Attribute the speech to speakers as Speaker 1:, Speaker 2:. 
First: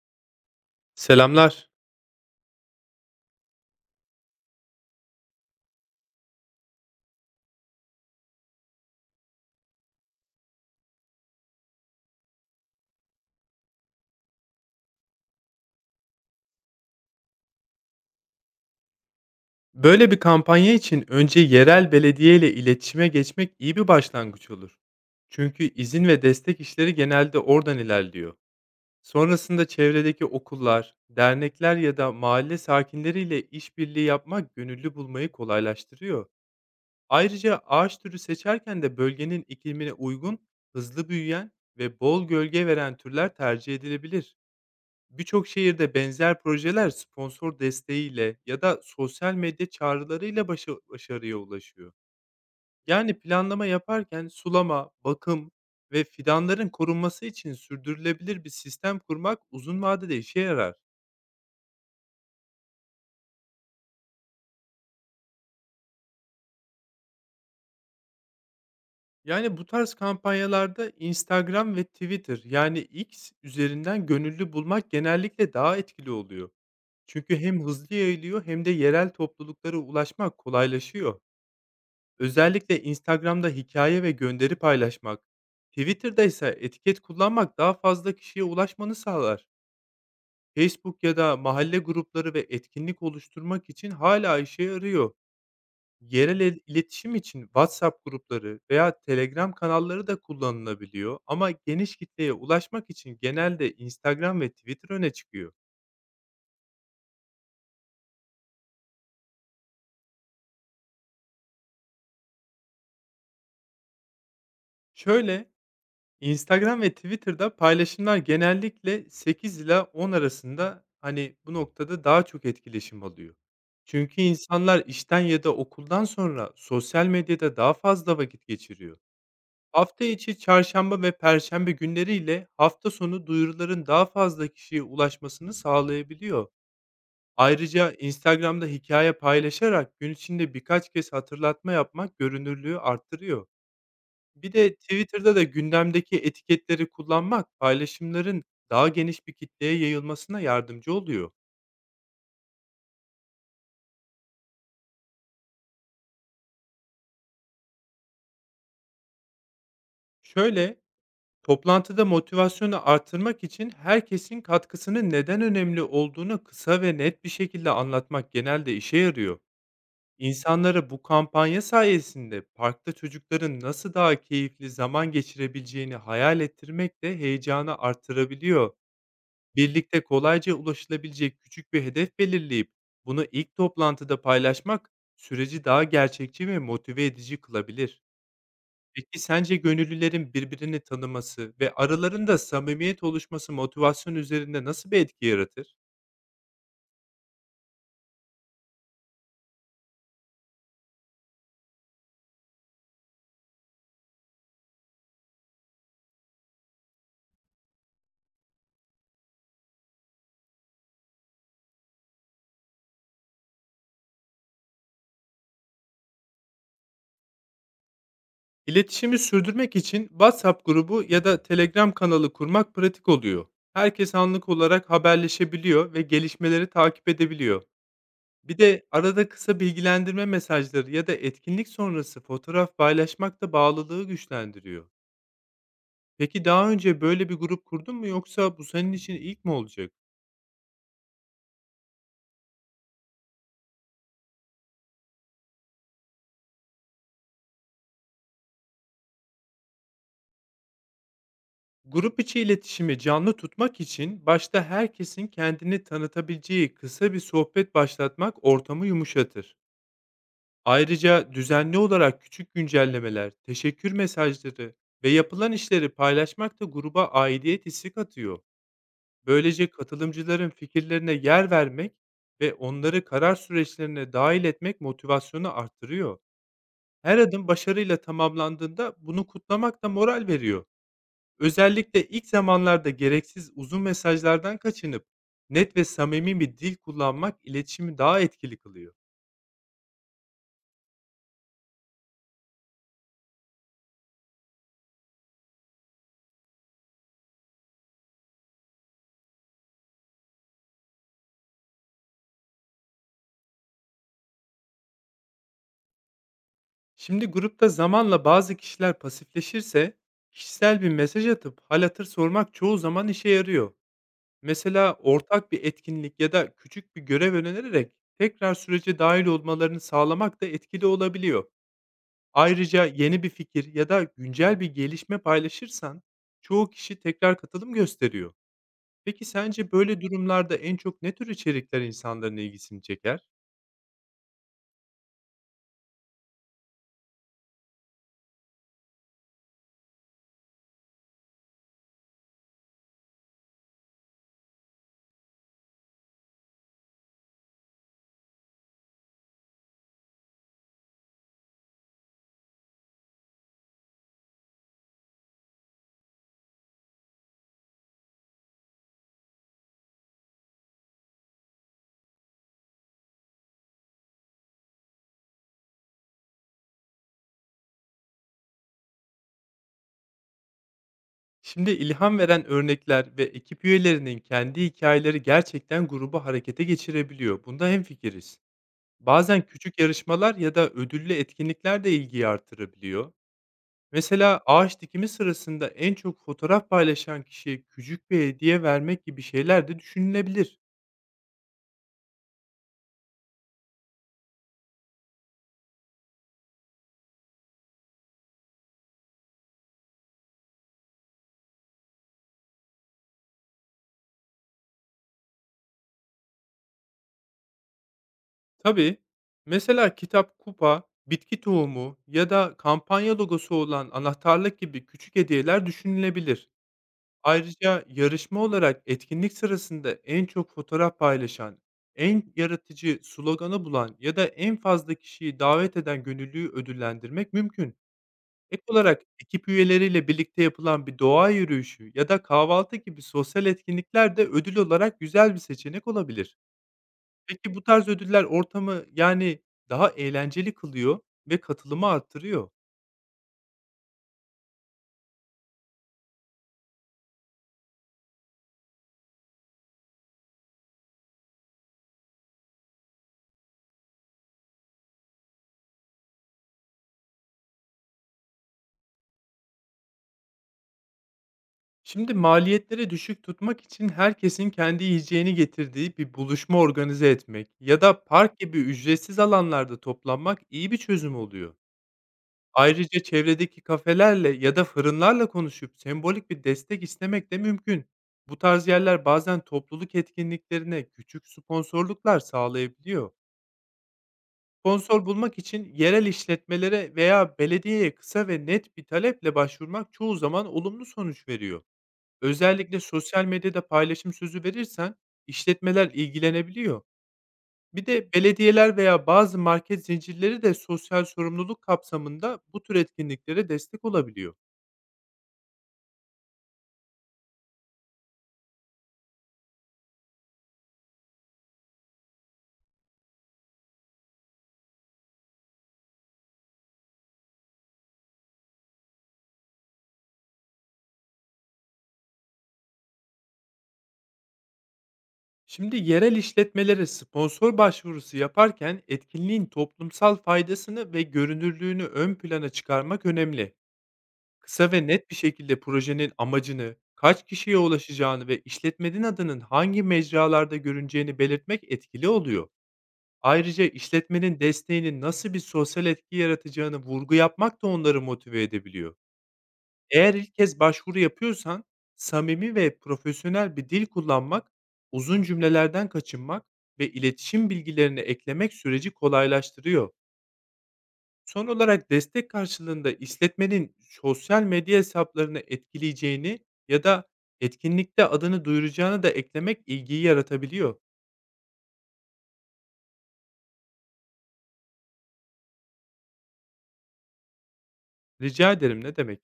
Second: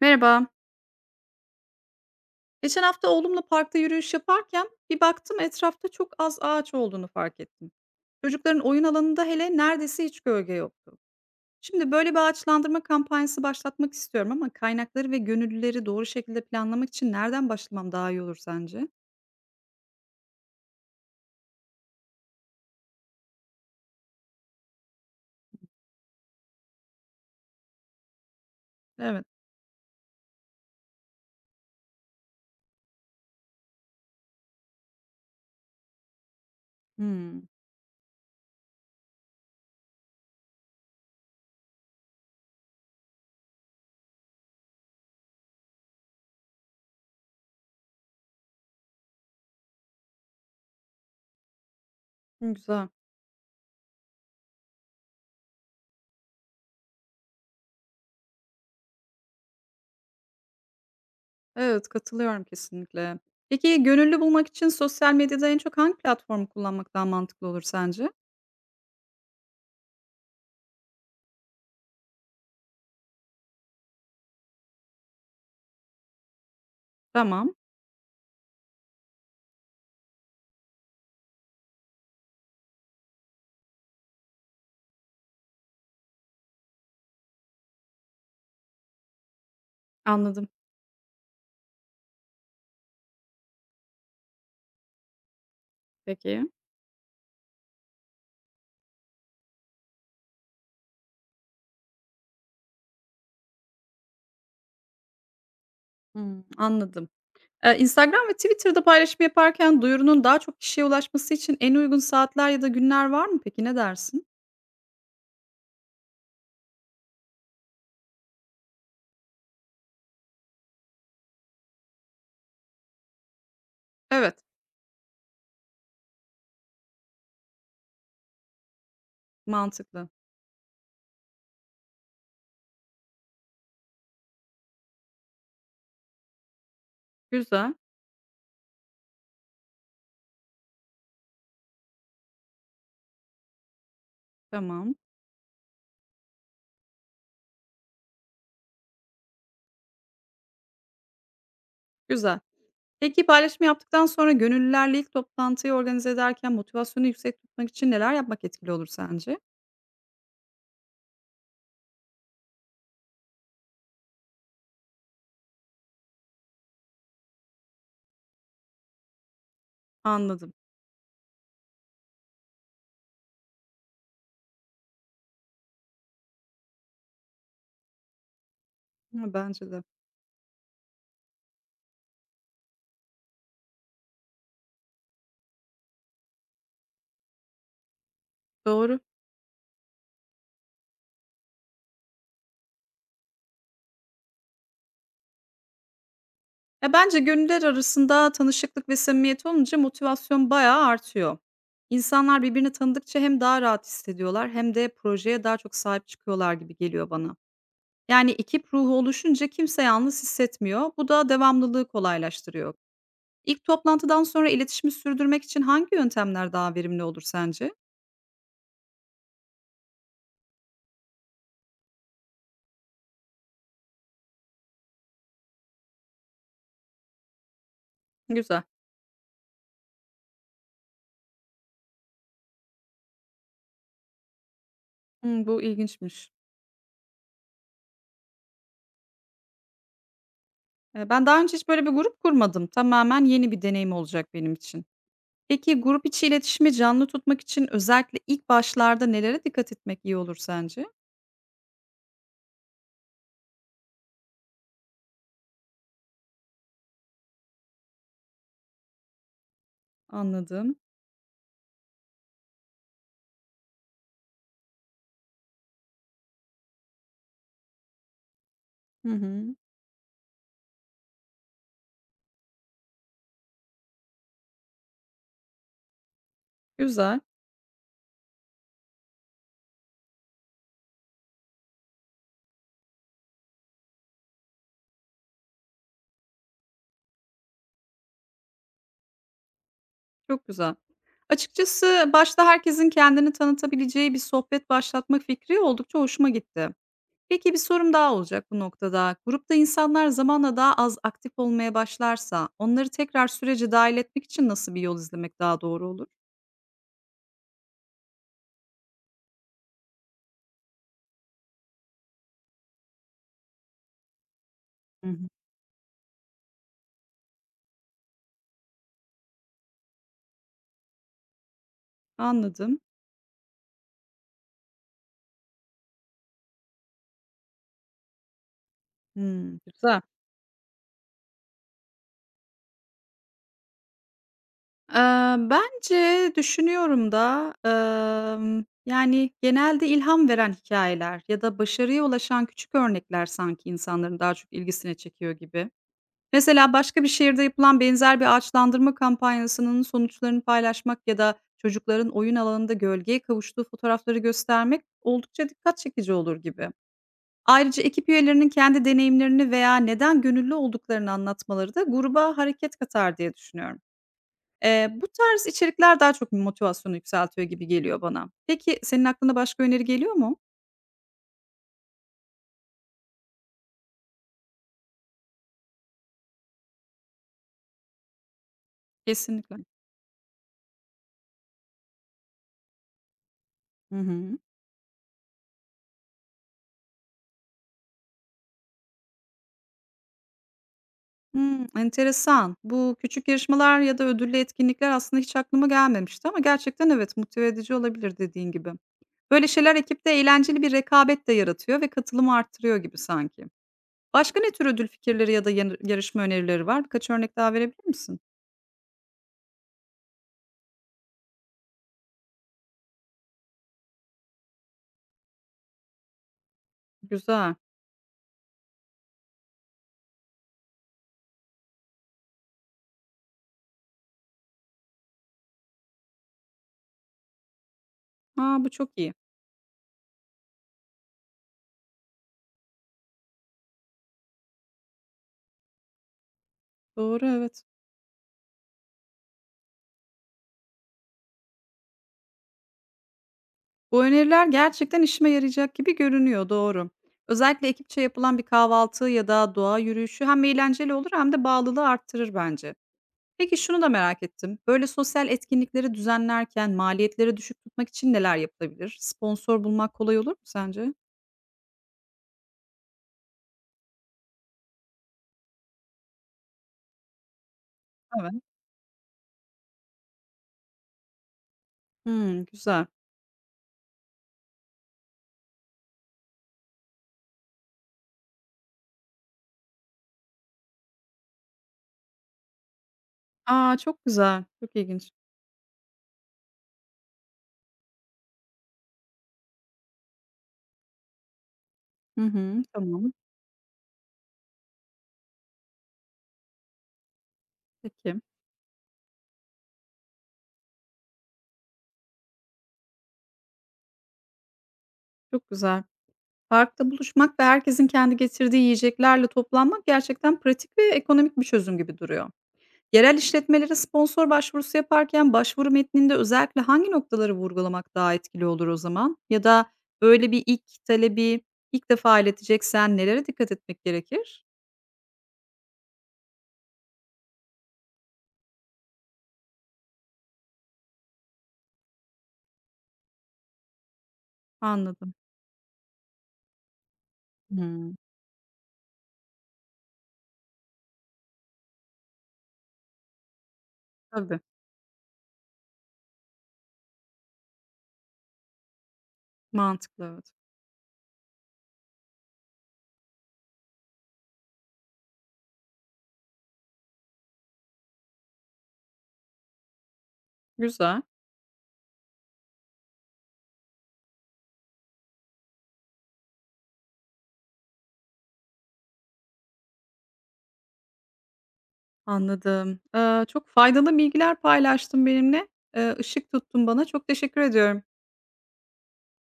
Speaker 1: Merhaba.
Speaker 2: Selamlar.
Speaker 1: Geçen hafta oğlumla parkta yürüyüş yaparken bir baktım etrafta çok az ağaç olduğunu fark ettim. Çocukların oyun alanında hele neredeyse hiç gölge yoktu. Şimdi böyle bir ağaçlandırma kampanyası başlatmak istiyorum ama kaynakları ve gönüllüleri doğru şekilde planlamak için nereden başlamam daha iyi olur sence?
Speaker 2: Böyle bir kampanya için önce yerel belediye ile iletişime geçmek iyi bir başlangıç olur. Çünkü izin ve destek işleri genelde oradan ilerliyor.
Speaker 1: Evet.
Speaker 2: Sonrasında çevredeki okullar, dernekler ya da mahalle sakinleriyle işbirliği yapmak gönüllü bulmayı kolaylaştırıyor.
Speaker 1: Hmm,
Speaker 2: Ayrıca ağaç türü seçerken de bölgenin iklimine uygun, hızlı büyüyen ve bol gölge veren türler tercih edilebilir. Birçok şehirde benzer projeler sponsor desteğiyle ya da sosyal medya çağrılarıyla başa başarıya ulaşıyor.
Speaker 1: güzel.
Speaker 2: Yani planlama yaparken sulama, bakım ve fidanların korunması için sürdürülebilir bir sistem kurmak uzun vadede işe yarar.
Speaker 1: Evet, katılıyorum kesinlikle. Peki gönüllü bulmak için sosyal medyada en çok hangi platformu kullanmak daha mantıklı olur sence?
Speaker 2: Yani bu tarz kampanyalarda Instagram ve Twitter, yani X üzerinden gönüllü bulmak genellikle daha etkili oluyor. Çünkü
Speaker 1: Tamam,
Speaker 2: hem hızlı yayılıyor hem de yerel topluluklara ulaşmak kolaylaşıyor. Özellikle Instagram'da hikaye ve gönderi paylaşmak, Twitter'da ise etiket kullanmak daha fazla kişiye ulaşmanı sağlar.
Speaker 1: anladım.
Speaker 2: Facebook ya da mahalle grupları ve etkinlik oluşturmak için hala işe yarıyor. Yerel
Speaker 1: Peki.
Speaker 2: el iletişim için WhatsApp grupları veya Telegram kanalları da kullanılabiliyor, ama geniş kitleye ulaşmak için genelde Instagram ve Twitter öne çıkıyor.
Speaker 1: Hmm, anladım. Instagram ve Twitter'da paylaşım yaparken duyurunun daha çok kişiye ulaşması için en uygun saatler ya da günler var mı peki? Ne dersin?
Speaker 2: Şöyle, Instagram ve Twitter'da paylaşımlar genellikle 8 ile 10 arasında, bu noktada daha çok etkileşim alıyor. Çünkü
Speaker 1: Evet,
Speaker 2: insanlar işten ya da okuldan sonra sosyal medyada daha fazla vakit geçiriyor. Hafta
Speaker 1: mantıklı.
Speaker 2: içi çarşamba ve perşembe günleriyle hafta sonu duyuruların daha fazla kişiye ulaşmasını sağlayabiliyor.
Speaker 1: Güzel,
Speaker 2: Ayrıca Instagram'da hikaye paylaşarak gün içinde birkaç kez hatırlatma yapmak görünürlüğü arttırıyor. Bir de
Speaker 1: tamam,
Speaker 2: Twitter'da da gündemdeki etiketleri kullanmak paylaşımların daha geniş bir kitleye yayılmasına yardımcı oluyor.
Speaker 1: güzel. Peki paylaşımı yaptıktan sonra gönüllülerle ilk toplantıyı organize ederken motivasyonu yüksek tutmak için neler yapmak etkili olur sence?
Speaker 2: Şöyle, toplantıda motivasyonu artırmak için herkesin katkısının neden önemli olduğunu kısa ve net bir şekilde anlatmak genelde işe yarıyor.
Speaker 1: Anladım.
Speaker 2: İnsanlara bu kampanya sayesinde parkta çocukların nasıl daha keyifli zaman geçirebileceğini hayal ettirmek de heyecanı artırabiliyor.
Speaker 1: Ha, bence de.
Speaker 2: Birlikte kolayca ulaşılabilecek küçük bir hedef belirleyip bunu ilk toplantıda paylaşmak süreci daha gerçekçi ve motive edici kılabilir.
Speaker 1: Doğru.
Speaker 2: Peki sence gönüllülerin birbirini tanıması ve aralarında samimiyet oluşması motivasyon üzerinde nasıl bir etki yaratır?
Speaker 1: Ya bence gönüller arasında tanışıklık ve samimiyet olunca motivasyon bayağı artıyor. İnsanlar birbirini tanıdıkça hem daha rahat hissediyorlar hem de projeye daha çok sahip çıkıyorlar gibi geliyor bana. Yani ekip ruhu oluşunca kimse yalnız hissetmiyor. Bu da devamlılığı kolaylaştırıyor. İlk toplantıdan sonra iletişimi sürdürmek için hangi yöntemler daha verimli olur sence?
Speaker 2: İletişimi sürdürmek için WhatsApp grubu ya da Telegram kanalı kurmak pratik oluyor. Herkes anlık olarak haberleşebiliyor ve gelişmeleri takip edebiliyor. Bir
Speaker 1: Güzel.
Speaker 2: de arada kısa bilgilendirme mesajları ya da etkinlik sonrası fotoğraf paylaşmak da bağlılığı güçlendiriyor.
Speaker 1: Hmm, bu ilginçmiş.
Speaker 2: Peki daha önce böyle bir grup kurdun mu, yoksa bu senin için ilk mi olacak?
Speaker 1: Ben daha önce hiç böyle bir grup kurmadım. Tamamen yeni bir deneyim olacak benim için. Peki grup içi iletişimi canlı tutmak için özellikle ilk başlarda nelere dikkat etmek iyi olur sence?
Speaker 2: Grup içi iletişimi canlı tutmak için başta herkesin kendini tanıtabileceği kısa bir sohbet başlatmak ortamı yumuşatır.
Speaker 1: Anladım.
Speaker 2: Ayrıca düzenli olarak küçük güncellemeler, teşekkür mesajları ve yapılan işleri paylaşmak da gruba aidiyet hissi katıyor.
Speaker 1: Hı hı.
Speaker 2: Böylece katılımcıların fikirlerine yer vermek ve onları karar süreçlerine dahil etmek motivasyonu artırıyor. Her
Speaker 1: Güzel.
Speaker 2: adım başarıyla tamamlandığında bunu kutlamak da moral veriyor. Özellikle ilk zamanlarda gereksiz uzun mesajlardan kaçınıp net ve samimi bir dil kullanmak iletişimi daha etkili kılıyor.
Speaker 1: Çok güzel. Açıkçası başta herkesin kendini tanıtabileceği bir sohbet başlatmak fikri oldukça hoşuma gitti. Peki bir sorum daha olacak bu noktada. Grupta insanlar zamanla daha az aktif olmaya başlarsa onları tekrar sürece dahil etmek için nasıl bir yol izlemek daha doğru olur?
Speaker 2: Şimdi grupta zamanla bazı kişiler pasifleşirse kişisel bir mesaj atıp hal hatır sormak çoğu zaman işe yarıyor. Mesela
Speaker 1: Hı hı.
Speaker 2: ortak bir etkinlik ya da küçük bir görev önererek tekrar sürece dahil olmalarını sağlamak da etkili olabiliyor.
Speaker 1: Anladım.
Speaker 2: Ayrıca yeni bir fikir ya da güncel bir gelişme paylaşırsan çoğu kişi tekrar katılım gösteriyor. Peki
Speaker 1: Hmm,
Speaker 2: sence böyle
Speaker 1: güzel.
Speaker 2: durumlarda en çok ne tür içerikler insanların ilgisini çeker?
Speaker 1: Bence düşünüyorum da, yani genelde ilham veren hikayeler ya da başarıya ulaşan küçük örnekler sanki insanların daha çok ilgisini çekiyor gibi. Mesela başka bir şehirde yapılan benzer bir ağaçlandırma kampanyasının sonuçlarını paylaşmak ya da çocukların oyun alanında gölgeye kavuştuğu fotoğrafları göstermek oldukça dikkat çekici olur gibi. Ayrıca ekip üyelerinin kendi deneyimlerini veya neden gönüllü olduklarını anlatmaları da gruba hareket katar diye düşünüyorum. Bu tarz içerikler daha çok motivasyonu yükseltiyor gibi geliyor bana. Peki senin aklına başka öneri geliyor mu?
Speaker 2: Şimdi ilham veren örnekler ve ekip üyelerinin kendi hikayeleri gerçekten grubu harekete geçirebiliyor. Bunda hemfikiriz. Bazen
Speaker 1: Kesinlikle.
Speaker 2: küçük yarışmalar ya da ödüllü etkinlikler de ilgiyi artırabiliyor.
Speaker 1: Hı hı.
Speaker 2: Mesela ağaç dikimi sırasında en çok fotoğraf paylaşan kişiye küçük bir hediye vermek gibi şeyler de düşünülebilir.
Speaker 1: Hımm, enteresan. Bu küçük yarışmalar ya da ödüllü etkinlikler aslında hiç aklıma gelmemişti ama gerçekten evet, motive edici olabilir dediğin gibi. Böyle şeyler ekipte eğlenceli bir rekabet de yaratıyor ve katılımı arttırıyor gibi sanki. Başka ne tür ödül fikirleri ya da yanı yarışma önerileri var? Birkaç örnek daha verebilir misin?
Speaker 2: Tabii, mesela kitap, kupa, bitki tohumu ya da kampanya logosu olan anahtarlık gibi küçük hediyeler düşünülebilir.
Speaker 1: Güzel.
Speaker 2: Ayrıca yarışma olarak etkinlik sırasında en çok fotoğraf paylaşan, en yaratıcı sloganı bulan ya da en fazla kişiyi davet eden gönüllüyü ödüllendirmek mümkün. Ek
Speaker 1: A, bu çok
Speaker 2: olarak
Speaker 1: iyi.
Speaker 2: ekip üyeleriyle birlikte yapılan bir doğa yürüyüşü ya da kahvaltı gibi sosyal etkinlikler de ödül olarak güzel bir seçenek olabilir.
Speaker 1: Doğru,
Speaker 2: Peki bu
Speaker 1: evet.
Speaker 2: tarz ödüller ortamı daha eğlenceli kılıyor ve katılımı arttırıyor.
Speaker 1: Bu öneriler gerçekten işime yarayacak gibi görünüyor, doğru. Özellikle ekipçe yapılan bir kahvaltı ya da doğa yürüyüşü hem eğlenceli olur hem de bağlılığı arttırır bence. Peki şunu da merak ettim. Böyle sosyal etkinlikleri düzenlerken maliyetleri düşük tutmak için neler yapılabilir? Sponsor bulmak kolay olur mu sence?
Speaker 2: Şimdi maliyetleri düşük tutmak için herkesin kendi yiyeceğini getirdiği bir buluşma organize etmek ya da park
Speaker 1: Evet.
Speaker 2: gibi ücretsiz alanlarda toplanmak iyi bir çözüm oluyor.
Speaker 1: Hımm, güzel.
Speaker 2: Ayrıca çevredeki kafelerle ya da fırınlarla konuşup sembolik bir destek istemek de mümkün. Bu tarz yerler bazen topluluk etkinliklerine küçük sponsorluklar sağlayabiliyor.
Speaker 1: A, çok güzel, çok
Speaker 2: Sponsor
Speaker 1: ilginç.
Speaker 2: bulmak için yerel işletmelere veya belediyeye kısa ve net bir taleple başvurmak çoğu zaman olumlu sonuç veriyor.
Speaker 1: Hı hı,
Speaker 2: Özellikle
Speaker 1: tamam.
Speaker 2: sosyal medyada paylaşım sözü verirsen işletmeler ilgilenebiliyor. Bir de
Speaker 1: Peki,
Speaker 2: belediyeler veya bazı market zincirleri de sosyal sorumluluk kapsamında bu tür etkinliklere destek olabiliyor.
Speaker 1: çok güzel. Parkta buluşmak ve herkesin kendi getirdiği yiyeceklerle toplanmak gerçekten pratik ve ekonomik bir çözüm gibi duruyor. Yerel işletmelere sponsor başvurusu yaparken başvuru metninde özellikle hangi noktaları vurgulamak daha etkili olur o zaman? Ya da böyle bir ilk talebi ilk defa ileteceksen nelere dikkat etmek gerekir?
Speaker 2: Şimdi yerel işletmelere sponsor başvurusu yaparken etkinliğin toplumsal faydasını ve görünürlüğünü ön plana çıkarmak önemli. Kısa ve net
Speaker 1: Anladım.
Speaker 2: bir şekilde projenin amacını, kaç kişiye
Speaker 1: Hımm.
Speaker 2: ulaşacağını ve işletmenin adının hangi mecralarda görüneceğini belirtmek etkili oluyor. Ayrıca işletmenin
Speaker 1: Tabii,
Speaker 2: desteğinin nasıl bir sosyal etki yaratacağını vurgu yapmak da onları motive edebiliyor.
Speaker 1: mantıklı,
Speaker 2: Eğer
Speaker 1: evet.
Speaker 2: ilk kez başvuru yapıyorsan, samimi ve profesyonel bir dil kullanmak, uzun cümlelerden kaçınmak ve iletişim bilgilerini eklemek süreci kolaylaştırıyor.
Speaker 1: Güzel,
Speaker 2: Son olarak destek karşılığında işletmenin sosyal medya hesaplarını etkileyeceğini ya da etkinlikte adını duyuracağını da eklemek ilgiyi yaratabiliyor.
Speaker 1: anladım. Çok faydalı bilgiler paylaştın benimle. Işık tuttun bana. Çok teşekkür ediyorum.
Speaker 2: Rica ederim, ne demek.